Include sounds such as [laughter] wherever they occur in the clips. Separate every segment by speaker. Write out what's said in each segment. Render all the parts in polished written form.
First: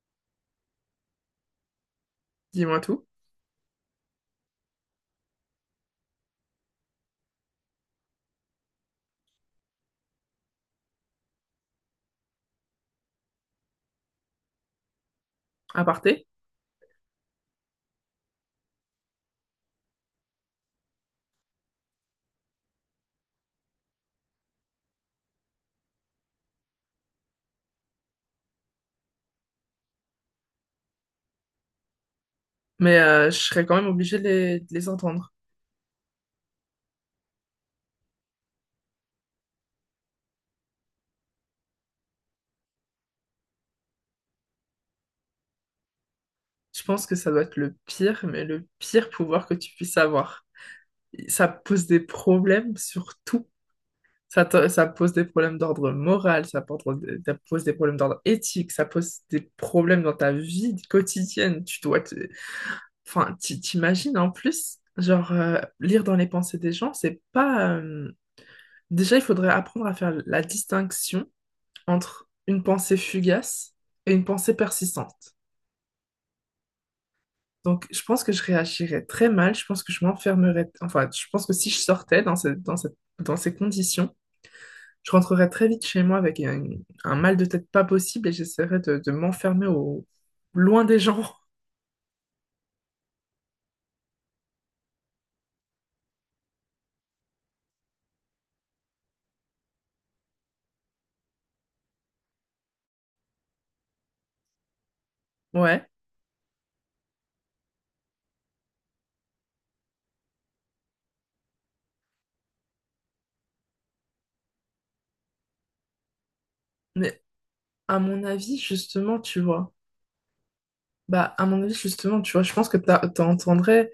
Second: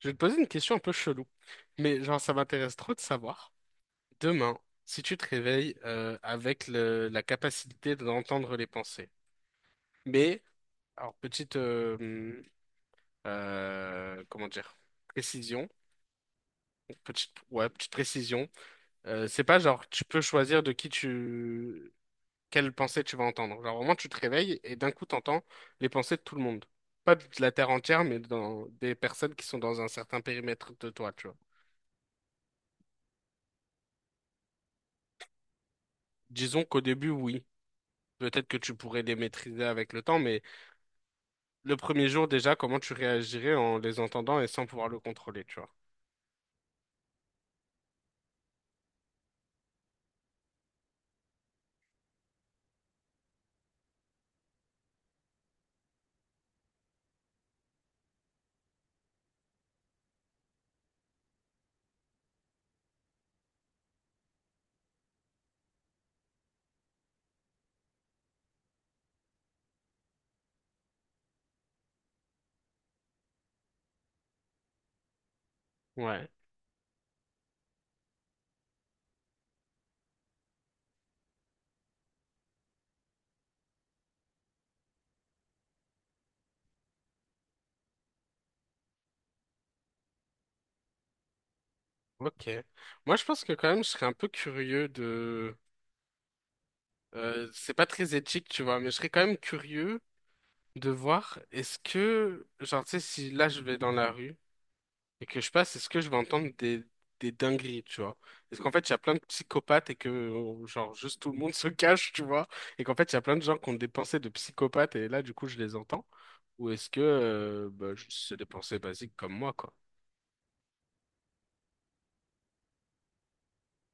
Speaker 1: Je vais te poser une question un peu chelou, mais genre ça m'intéresse
Speaker 2: Dis-moi
Speaker 1: trop de
Speaker 2: tout,
Speaker 1: savoir. Demain, si tu te réveilles avec la capacité d'entendre les pensées, mais alors petite comment dire précision,
Speaker 2: à parté.
Speaker 1: petite petite précision, c'est pas genre tu peux choisir de qui tu quelle pensée tu vas entendre. Genre vraiment tu te réveilles et d'un coup t'entends les pensées de tout le monde, pas de la terre entière, mais dans des personnes qui sont dans un certain périmètre de toi, tu vois.
Speaker 2: Mais je serais quand même obligée de les entendre.
Speaker 1: Disons qu'au début oui. Peut-être que tu pourrais les maîtriser avec le temps, mais le premier jour déjà, comment tu réagirais en les entendant et sans pouvoir le contrôler, tu vois?
Speaker 2: Je pense que ça doit être le pire, mais le pire pouvoir que tu puisses avoir. Ça pose des problèmes sur tout. Ça pose des problèmes d'ordre moral, ça pose des problèmes d'ordre éthique, ça pose des problèmes dans ta vie quotidienne. Tu dois te... Enfin, t'imagines en plus, genre, lire dans les pensées des gens, c'est pas... Déjà, il faudrait apprendre à faire la distinction entre une pensée fugace et une pensée persistante.
Speaker 1: Ouais,
Speaker 2: Donc, je pense que je réagirais très mal. Je pense que je m'enfermerais. Enfin, je pense que si je sortais dans, ce- dans, cette- dans ces conditions, je rentrerais très vite chez moi avec un mal de tête pas possible et j'essaierais de m'enfermer au loin des gens. [laughs]
Speaker 1: ok. Moi, je pense que quand même, je serais un peu curieux de... c'est pas très éthique, tu vois, mais je serais quand même curieux de voir est-ce que, genre, tu sais, si là, je vais dans la rue et que je passe,
Speaker 2: Ouais.
Speaker 1: est-ce que je vais entendre des dingueries, tu vois? Est-ce qu'en fait, il y a plein de psychopathes et que, genre, juste tout le monde [laughs] se cache, tu vois? Et qu'en fait, il y a plein de gens qui ont des pensées de psychopathes et là, du coup, je les entends? Ou est-ce que,
Speaker 2: Mais
Speaker 1: bah,
Speaker 2: à mon
Speaker 1: juste c'est des
Speaker 2: avis,
Speaker 1: pensées basiques
Speaker 2: justement,
Speaker 1: comme
Speaker 2: tu
Speaker 1: moi, quoi?
Speaker 2: vois. Bah, à mon avis, justement, tu vois, je pense que t'entendrais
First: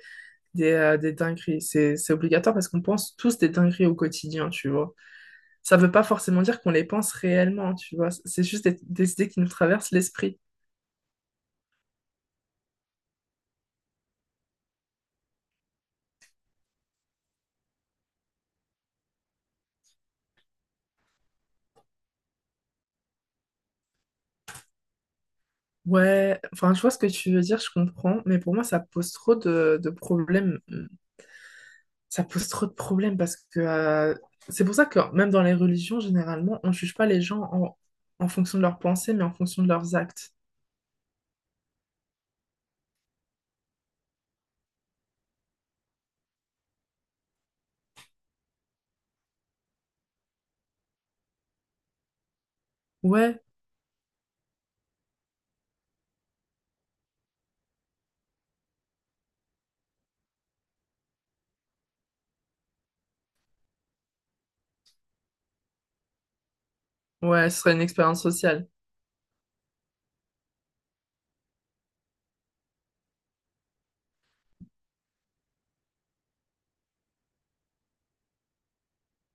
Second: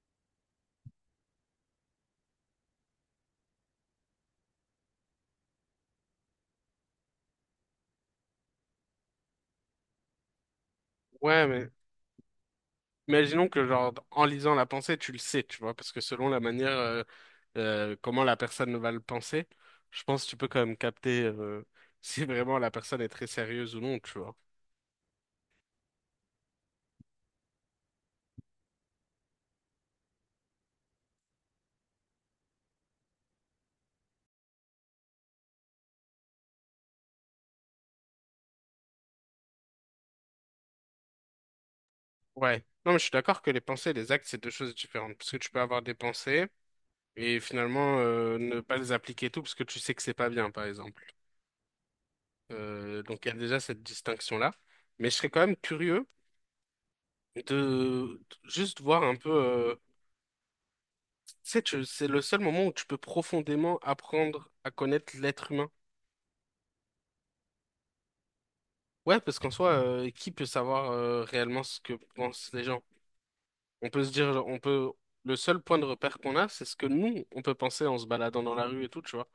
Speaker 2: des dingueries. C'est obligatoire parce qu'on pense tous des dingueries au quotidien, tu vois. Ça veut pas forcément dire qu'on les pense réellement, tu vois. C'est juste des idées qui nous traversent l'esprit.
Speaker 1: Ouais, mais imaginons que, genre, en lisant la pensée, tu le sais, tu vois? Parce que selon la manière, comment la personne va le penser, je pense que tu peux quand même capter, [laughs] si vraiment la personne est très sérieuse ou non, tu vois?
Speaker 2: Ouais, enfin, je vois ce que tu veux dire, je comprends, mais pour moi, ça pose trop de problèmes. Ça pose trop de problèmes parce que c'est pour ça que même dans les religions, généralement, on juge pas les gens en, en fonction de leurs pensées, mais en fonction de leurs actes.
Speaker 1: Ouais. Non, mais je suis d'accord que les pensées et les actes, c'est deux choses différentes. Parce que tu peux avoir des pensées et finalement ne pas les appliquer et tout parce que tu sais que c'est pas bien, par exemple. Donc il y a
Speaker 2: Ouais,
Speaker 1: déjà cette distinction-là. Mais je serais quand même curieux de juste voir un peu. Tu sais, c'est le seul moment où tu peux profondément apprendre à connaître l'être humain.
Speaker 2: ouais, ce serait une expérience sociale.
Speaker 1: Ouais, parce qu'en soi, qui peut savoir réellement ce que pensent les gens? On peut se dire, on peut. Le seul point de repère qu'on a, c'est ce que nous, on peut penser en se baladant dans la rue et tout, tu vois.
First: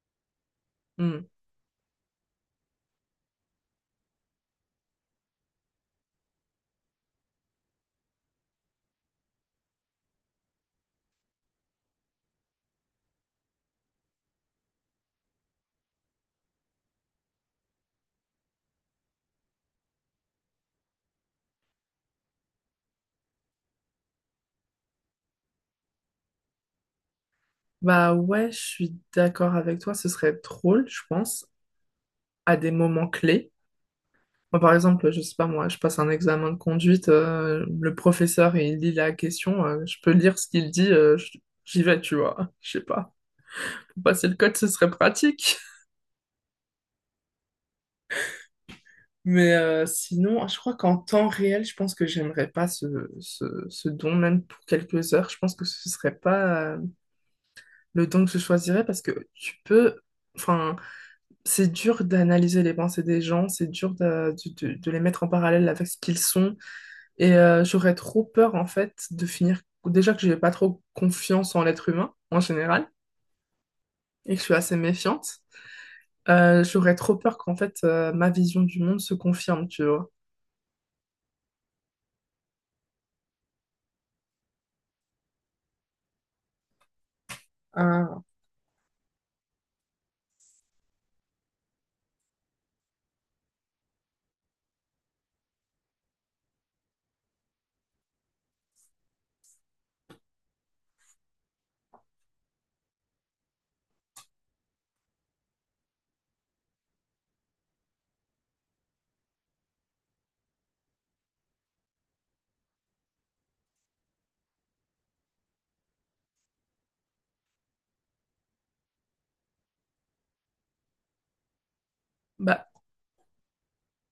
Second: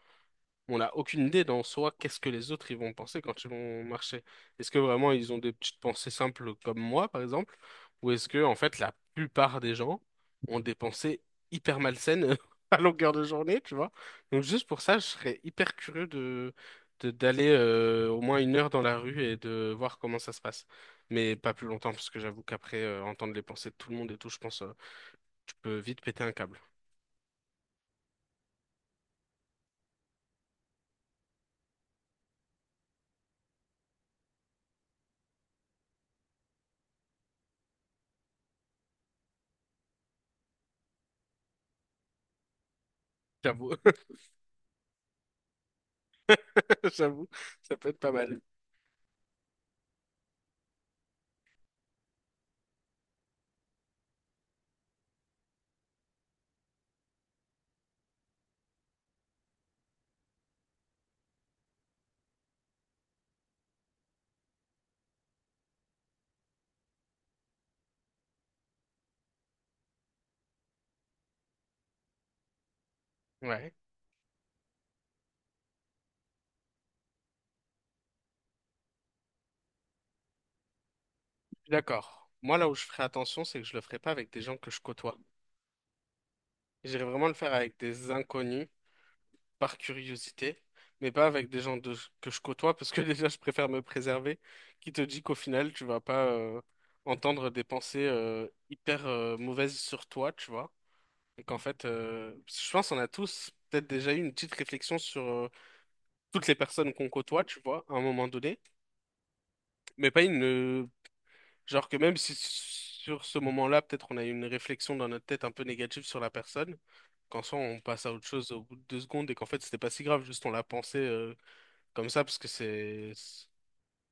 Speaker 1: On n'a
Speaker 2: Hmm.
Speaker 1: aucune idée dans soi qu'est-ce que les autres ils vont penser quand ils vont marcher. Est-ce que vraiment ils ont des petites pensées simples comme moi, par exemple, ou est-ce que en fait la plupart des gens ont des pensées hyper malsaines [laughs] à longueur de journée, tu vois? Donc juste pour ça, je serais hyper curieux de, d'aller au moins une heure dans la rue et de voir comment ça se passe. Mais pas plus longtemps, parce que j'avoue qu'après entendre les pensées de tout le monde et tout, je pense tu peux vite péter un câble.
Speaker 2: Bah ouais, je suis d'accord avec toi, ce serait drôle, je pense, à des moments clés. Moi, par exemple, je sais pas, moi, je passe un examen de conduite, le professeur, il lit la question, je peux lire ce qu'il dit, j'y vais, tu vois, je sais pas.
Speaker 1: J'avoue,
Speaker 2: Pour passer le code, ce serait pratique. [laughs]
Speaker 1: [laughs] j'avoue, ça peut être pas mal.
Speaker 2: Mais sinon, je crois qu'en temps réel, je pense que j'aimerais pas ce, ce don, même pour quelques heures. Je pense que ce serait pas le don que je choisirais parce que tu peux, enfin, c'est dur d'analyser les pensées des gens, c'est dur de, de les mettre en parallèle avec ce qu'ils sont. Et j'aurais trop peur, en fait, de finir. Déjà que j'ai pas trop confiance en l'être humain, en général,
Speaker 1: Ouais.
Speaker 2: et que je suis assez méfiante. J'aurais trop peur qu'en fait, ma vision du monde se confirme, tu vois.
Speaker 1: Je suis d'accord. Moi, là où je ferai attention, c'est que je le ferai pas avec des gens que je côtoie. J'irai vraiment le faire avec des
Speaker 2: Ah.
Speaker 1: inconnus, par curiosité, mais pas avec des gens que je côtoie, parce que [laughs] déjà, je préfère me préserver, qui te dit qu'au final, tu vas pas entendre des pensées hyper mauvaises sur toi, tu vois. Et qu'en fait, parce que je pense qu'on a tous peut-être déjà eu une petite réflexion sur toutes les personnes qu'on côtoie, tu vois, à un moment donné, mais pas une. Genre que même si sur ce moment-là, peut-être on a eu une réflexion dans notre tête un peu négative sur la personne, qu'en soi on passe à autre chose au bout de deux secondes et qu'en fait c'était pas si grave, juste on l'a pensé comme ça parce que
Speaker 2: Bah,
Speaker 1: c'est...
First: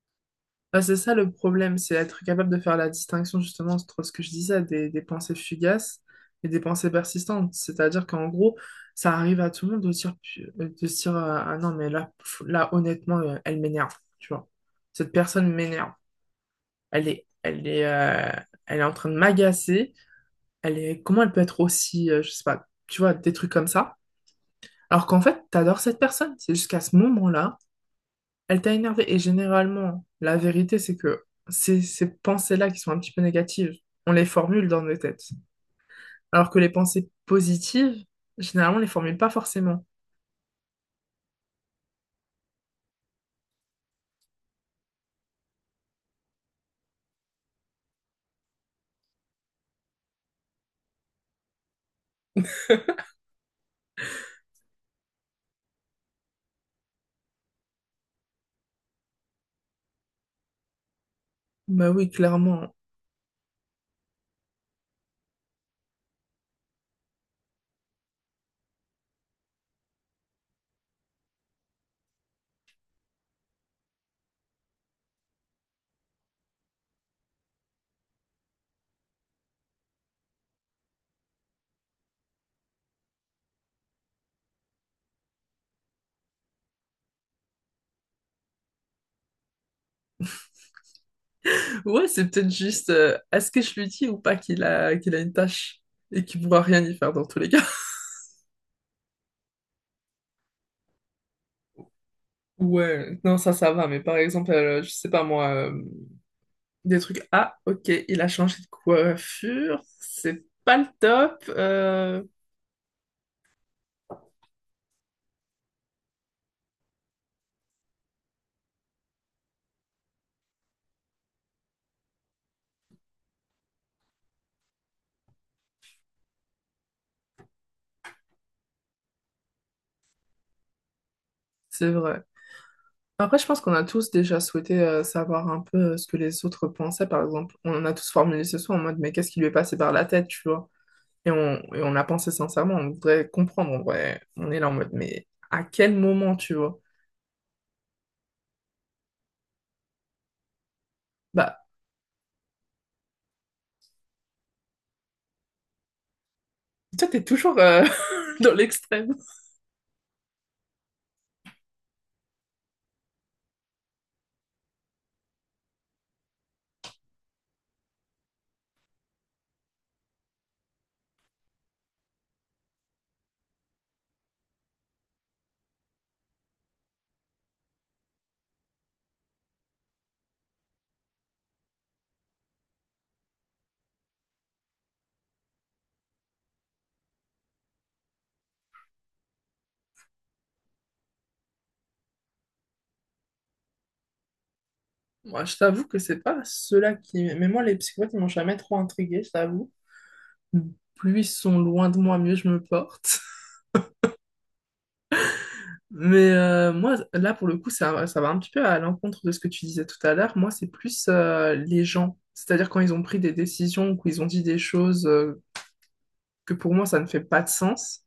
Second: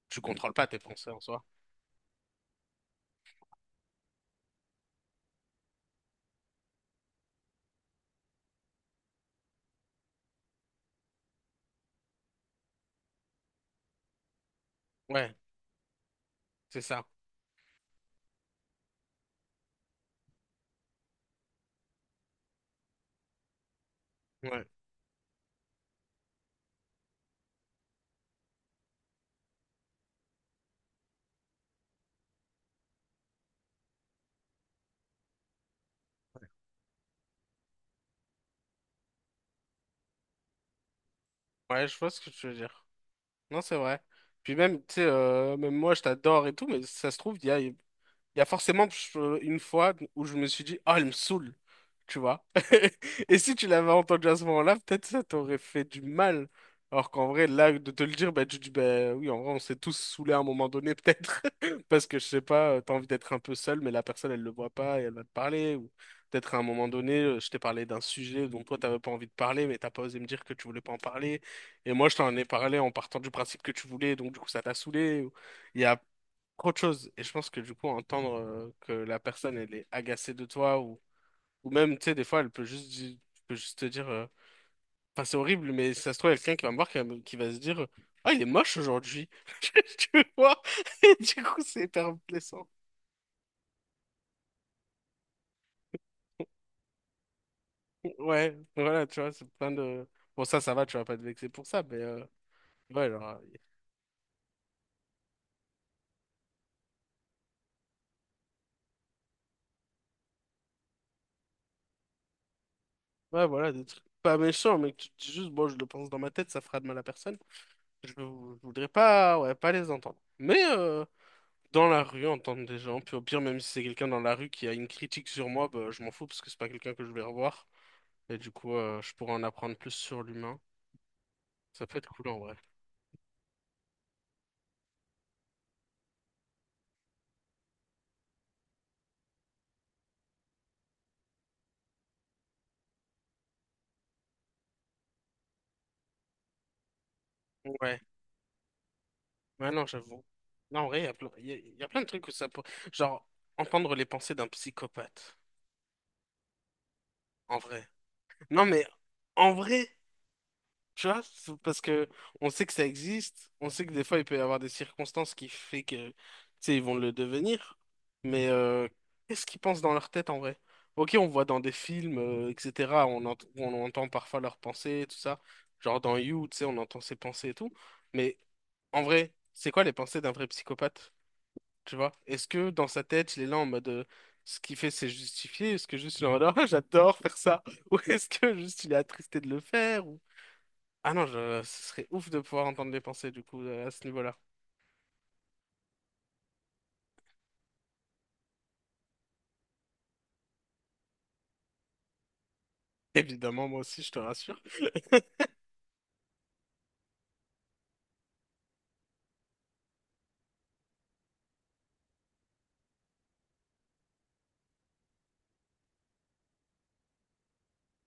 Speaker 1: Tu contrôles pas tes
Speaker 2: bah, c'est
Speaker 1: pensées
Speaker 2: ça
Speaker 1: en
Speaker 2: le
Speaker 1: soi.
Speaker 2: problème, c'est être capable de faire la distinction, justement, entre ce que je disais, des pensées fugaces et des pensées persistantes. C'est-à-dire qu'en gros, ça arrive à tout le monde de dire, de se dire, ah non, mais là, pff, là, honnêtement, elle m'énerve, tu vois. Cette
Speaker 1: Ouais,
Speaker 2: personne m'énerve.
Speaker 1: c'est ça.
Speaker 2: Elle est, elle est, euh, Elle est en train de m'agacer. Elle est, comment elle peut être aussi, je sais pas, tu vois, des trucs comme ça.
Speaker 1: Ouais.
Speaker 2: Alors qu'en fait, t'adores cette personne. C'est jusqu'à ce moment-là, elle t'a énervé. Et généralement, la vérité, c'est que c'est ces pensées-là qui sont un petit peu négatives, on les formule dans nos têtes. Alors que les pensées positives, généralement, on les formule pas forcément.
Speaker 1: Ouais, je vois ce que tu veux dire. Non, c'est vrai. Puis même, tu sais, même moi je t'adore et tout, mais ça se trouve, il y a forcément une fois où je me suis dit, oh, elle me saoule, tu vois.
Speaker 2: [laughs]
Speaker 1: [laughs] Et si tu l'avais entendu à ce moment-là, peut-être ça t'aurait fait du mal. Alors qu'en vrai, là, de te le dire, bah, tu dis, bah oui, en vrai, on s'est tous saoulés à un moment donné, peut-être. [laughs]
Speaker 2: Bah
Speaker 1: Parce
Speaker 2: oui,
Speaker 1: que je sais pas,
Speaker 2: clairement.
Speaker 1: t'as envie d'être un peu seul, mais la personne, elle le voit pas et elle va te parler. Ou peut-être à un moment donné, je t'ai parlé d'un sujet dont toi, t'avais pas envie de parler, mais t'as pas osé me dire que tu voulais pas en parler. Et moi, je t'en ai parlé en partant du principe que tu voulais, donc du coup, ça t'a saoulé. Il y a autre chose. Et je pense que du coup, entendre que la personne, elle est agacée de toi, ou même, tu sais, des fois, elle peut peut juste te dire, enfin, c'est horrible, mais si ça se trouve, il y a quelqu'un qui va me voir, qui va se dire, ah, il est moche aujourd'hui. [laughs] Tu vois? Et du coup, c'est
Speaker 2: Ouais,
Speaker 1: hyper
Speaker 2: c'est peut-être
Speaker 1: blessant.
Speaker 2: juste, est-ce que je lui dis ou pas qu'il a, qu'il a une tâche et qu'il pourra rien y faire dans tous les cas.
Speaker 1: Ouais, voilà, tu vois, c'est plein de. Bon, ça va, tu vas pas te vexer pour ça, ouais,
Speaker 2: Ouais,
Speaker 1: genre,
Speaker 2: non, ça va, mais par exemple, je sais pas moi, des trucs, ah, ok, il a changé de coiffure, c'est pas le top,
Speaker 1: ouais, voilà, des trucs pas méchants, mais que tu te dis juste, bon, je le pense dans ma tête, ça fera de mal à personne. Je voudrais pas, ouais, pas les entendre. Mais, dans la rue, entendre des gens. Puis au pire, même si c'est quelqu'un dans la rue qui a une critique sur moi, bah, je m'en fous parce que c'est pas quelqu'un que je vais revoir. Et du coup, je pourrais en apprendre plus sur l'humain. Ça
Speaker 2: c'est
Speaker 1: peut être
Speaker 2: vrai.
Speaker 1: cool en vrai.
Speaker 2: Après, je pense qu'on a tous déjà souhaité savoir un peu ce que les autres pensaient, par exemple. On en a tous formulé ce soir en mode, mais qu'est-ce qui lui est passé par la tête, tu vois? Et on l'a pensé sincèrement, on voudrait comprendre, on est là en mode, mais à quel moment, tu vois?
Speaker 1: Ouais, ouais, non, j'avoue. Non, en vrai,
Speaker 2: Bah,
Speaker 1: il y a plein de trucs où ça peut... Genre, entendre les pensées d'un psychopathe,
Speaker 2: toi, t'es toujours
Speaker 1: en vrai.
Speaker 2: [laughs] dans
Speaker 1: Non, mais
Speaker 2: l'extrême.
Speaker 1: en vrai. Tu vois, c'est parce que on sait que ça existe, on sait que des fois il peut y avoir des circonstances qui fait que, tu sais, ils vont le devenir, mais euh, qu'est-ce qu'ils pensent dans leur tête en vrai? Ok, on voit dans des films, etc., on entend parfois leurs pensées, et tout ça, genre dans You, tu sais, on entend ses pensées et tout, mais en vrai, c'est quoi les pensées d'un vrai psychopathe? Tu vois? Est-ce que dans sa tête, il est là en mode ce qu'il fait c'est justifié, est-ce que juste il est en mode ah, [laughs] j'adore faire ça, ou est-ce que juste il est attristé de le faire, ah non, je... ce serait ouf de pouvoir entendre les pensées du coup à ce niveau-là.
Speaker 2: Moi, je t'avoue que c'est pas ceux-là qui... Mais moi, les psychopathes, ils m'ont jamais trop intriguée, je t'avoue. Plus ils sont loin de moi, mieux je me porte. [laughs]
Speaker 1: Évidemment, moi aussi, je te rassure.
Speaker 2: Mais moi, là, pour le coup, ça va un petit peu à l'encontre de ce que tu disais tout à l'heure. Moi, c'est plus les gens. C'est-à-dire quand ils ont pris des décisions ou qu'ils ont dit des choses que pour moi, ça ne fait pas de sens.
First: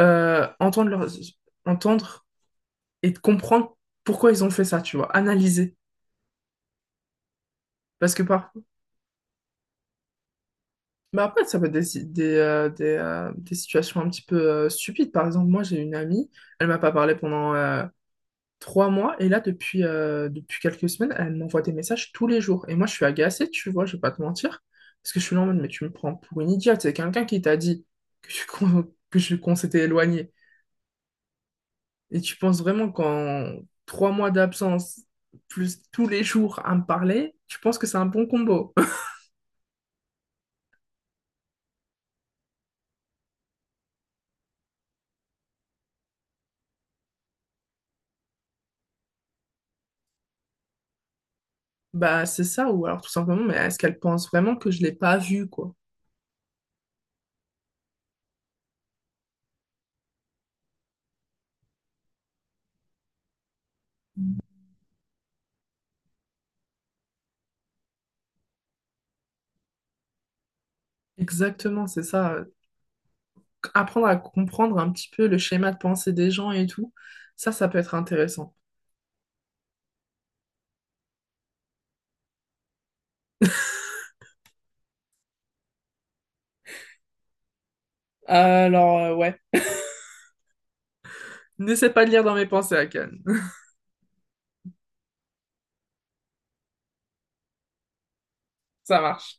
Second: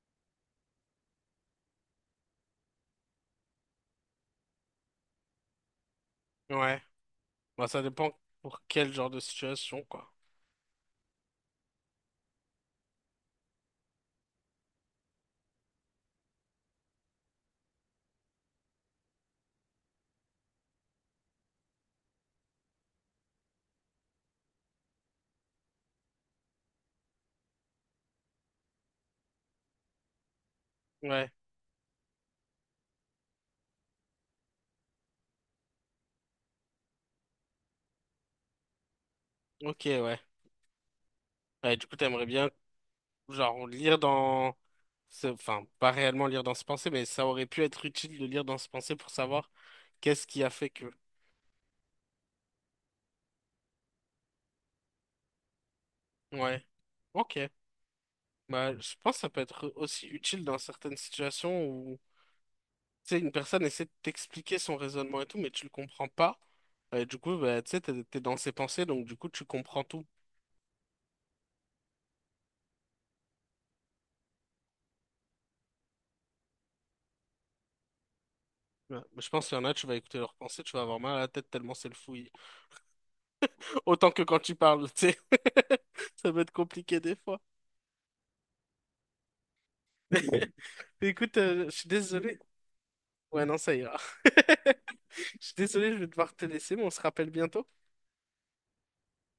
Speaker 2: Entendre, leur... entendre et comprendre pourquoi ils ont fait ça, tu vois. Analyser.
Speaker 1: Ouais, bah ça dépend
Speaker 2: Parce que
Speaker 1: pour
Speaker 2: parfois,
Speaker 1: quel genre de situation, quoi.
Speaker 2: mais après, ça peut être des, si, des situations un petit peu stupides. Par exemple, moi, j'ai une amie, elle m'a pas parlé pendant 3 mois, et là, depuis, depuis quelques semaines, elle m'envoie des messages tous les jours. Et moi, je suis agacée, tu vois, je vais pas te mentir, parce que je suis là en mode, mais tu me prends pour une idiote. C'est quelqu'un qui t'a dit qu'on [laughs] qu'on s'était éloigné.
Speaker 1: Ouais,
Speaker 2: Et tu penses vraiment qu'en 3 mois d'absence, plus tous les jours à me parler, tu penses que c'est un bon combo? [laughs]
Speaker 1: ok, ouais. Ouais, du coup, t'aimerais bien, genre, lire dans... enfin, pas réellement lire dans ce pensée, mais ça aurait pu être utile de lire dans ce pensée pour savoir qu'est-ce qui a fait que...
Speaker 2: Bah, c'est ça, ou alors tout simplement, mais est-ce qu'elle pense vraiment que je l'ai pas vue, quoi?
Speaker 1: Ouais, ok. Bah, je pense que ça peut être aussi utile dans certaines situations. Tu sais, une personne essaie de t'expliquer son raisonnement et tout, mais tu le comprends pas. Et du coup, bah, tu sais, t'es dans ses pensées, donc du coup, tu comprends tout.
Speaker 2: Exactement, c'est ça. Apprendre à comprendre un petit peu le schéma de pensée des gens et tout, ça peut être intéressant.
Speaker 1: Ouais. Mais je pense qu'il y en a, tu vas écouter leurs pensées, tu vas avoir mal à la tête tellement c'est le fouillis.
Speaker 2: [laughs]
Speaker 1: [laughs] Autant que quand tu parles, tu sais. [laughs] Ça peut être compliqué des fois.
Speaker 2: Alors, ouais.
Speaker 1: [laughs] Écoute, je suis
Speaker 2: N'essaie pas de lire dans
Speaker 1: désolé.
Speaker 2: mes pensées, Akan. [laughs]
Speaker 1: Ouais, non, ça ira. [laughs] Je suis désolé, je vais devoir te laisser, mais on se rappelle bientôt.
Speaker 2: Ça marche.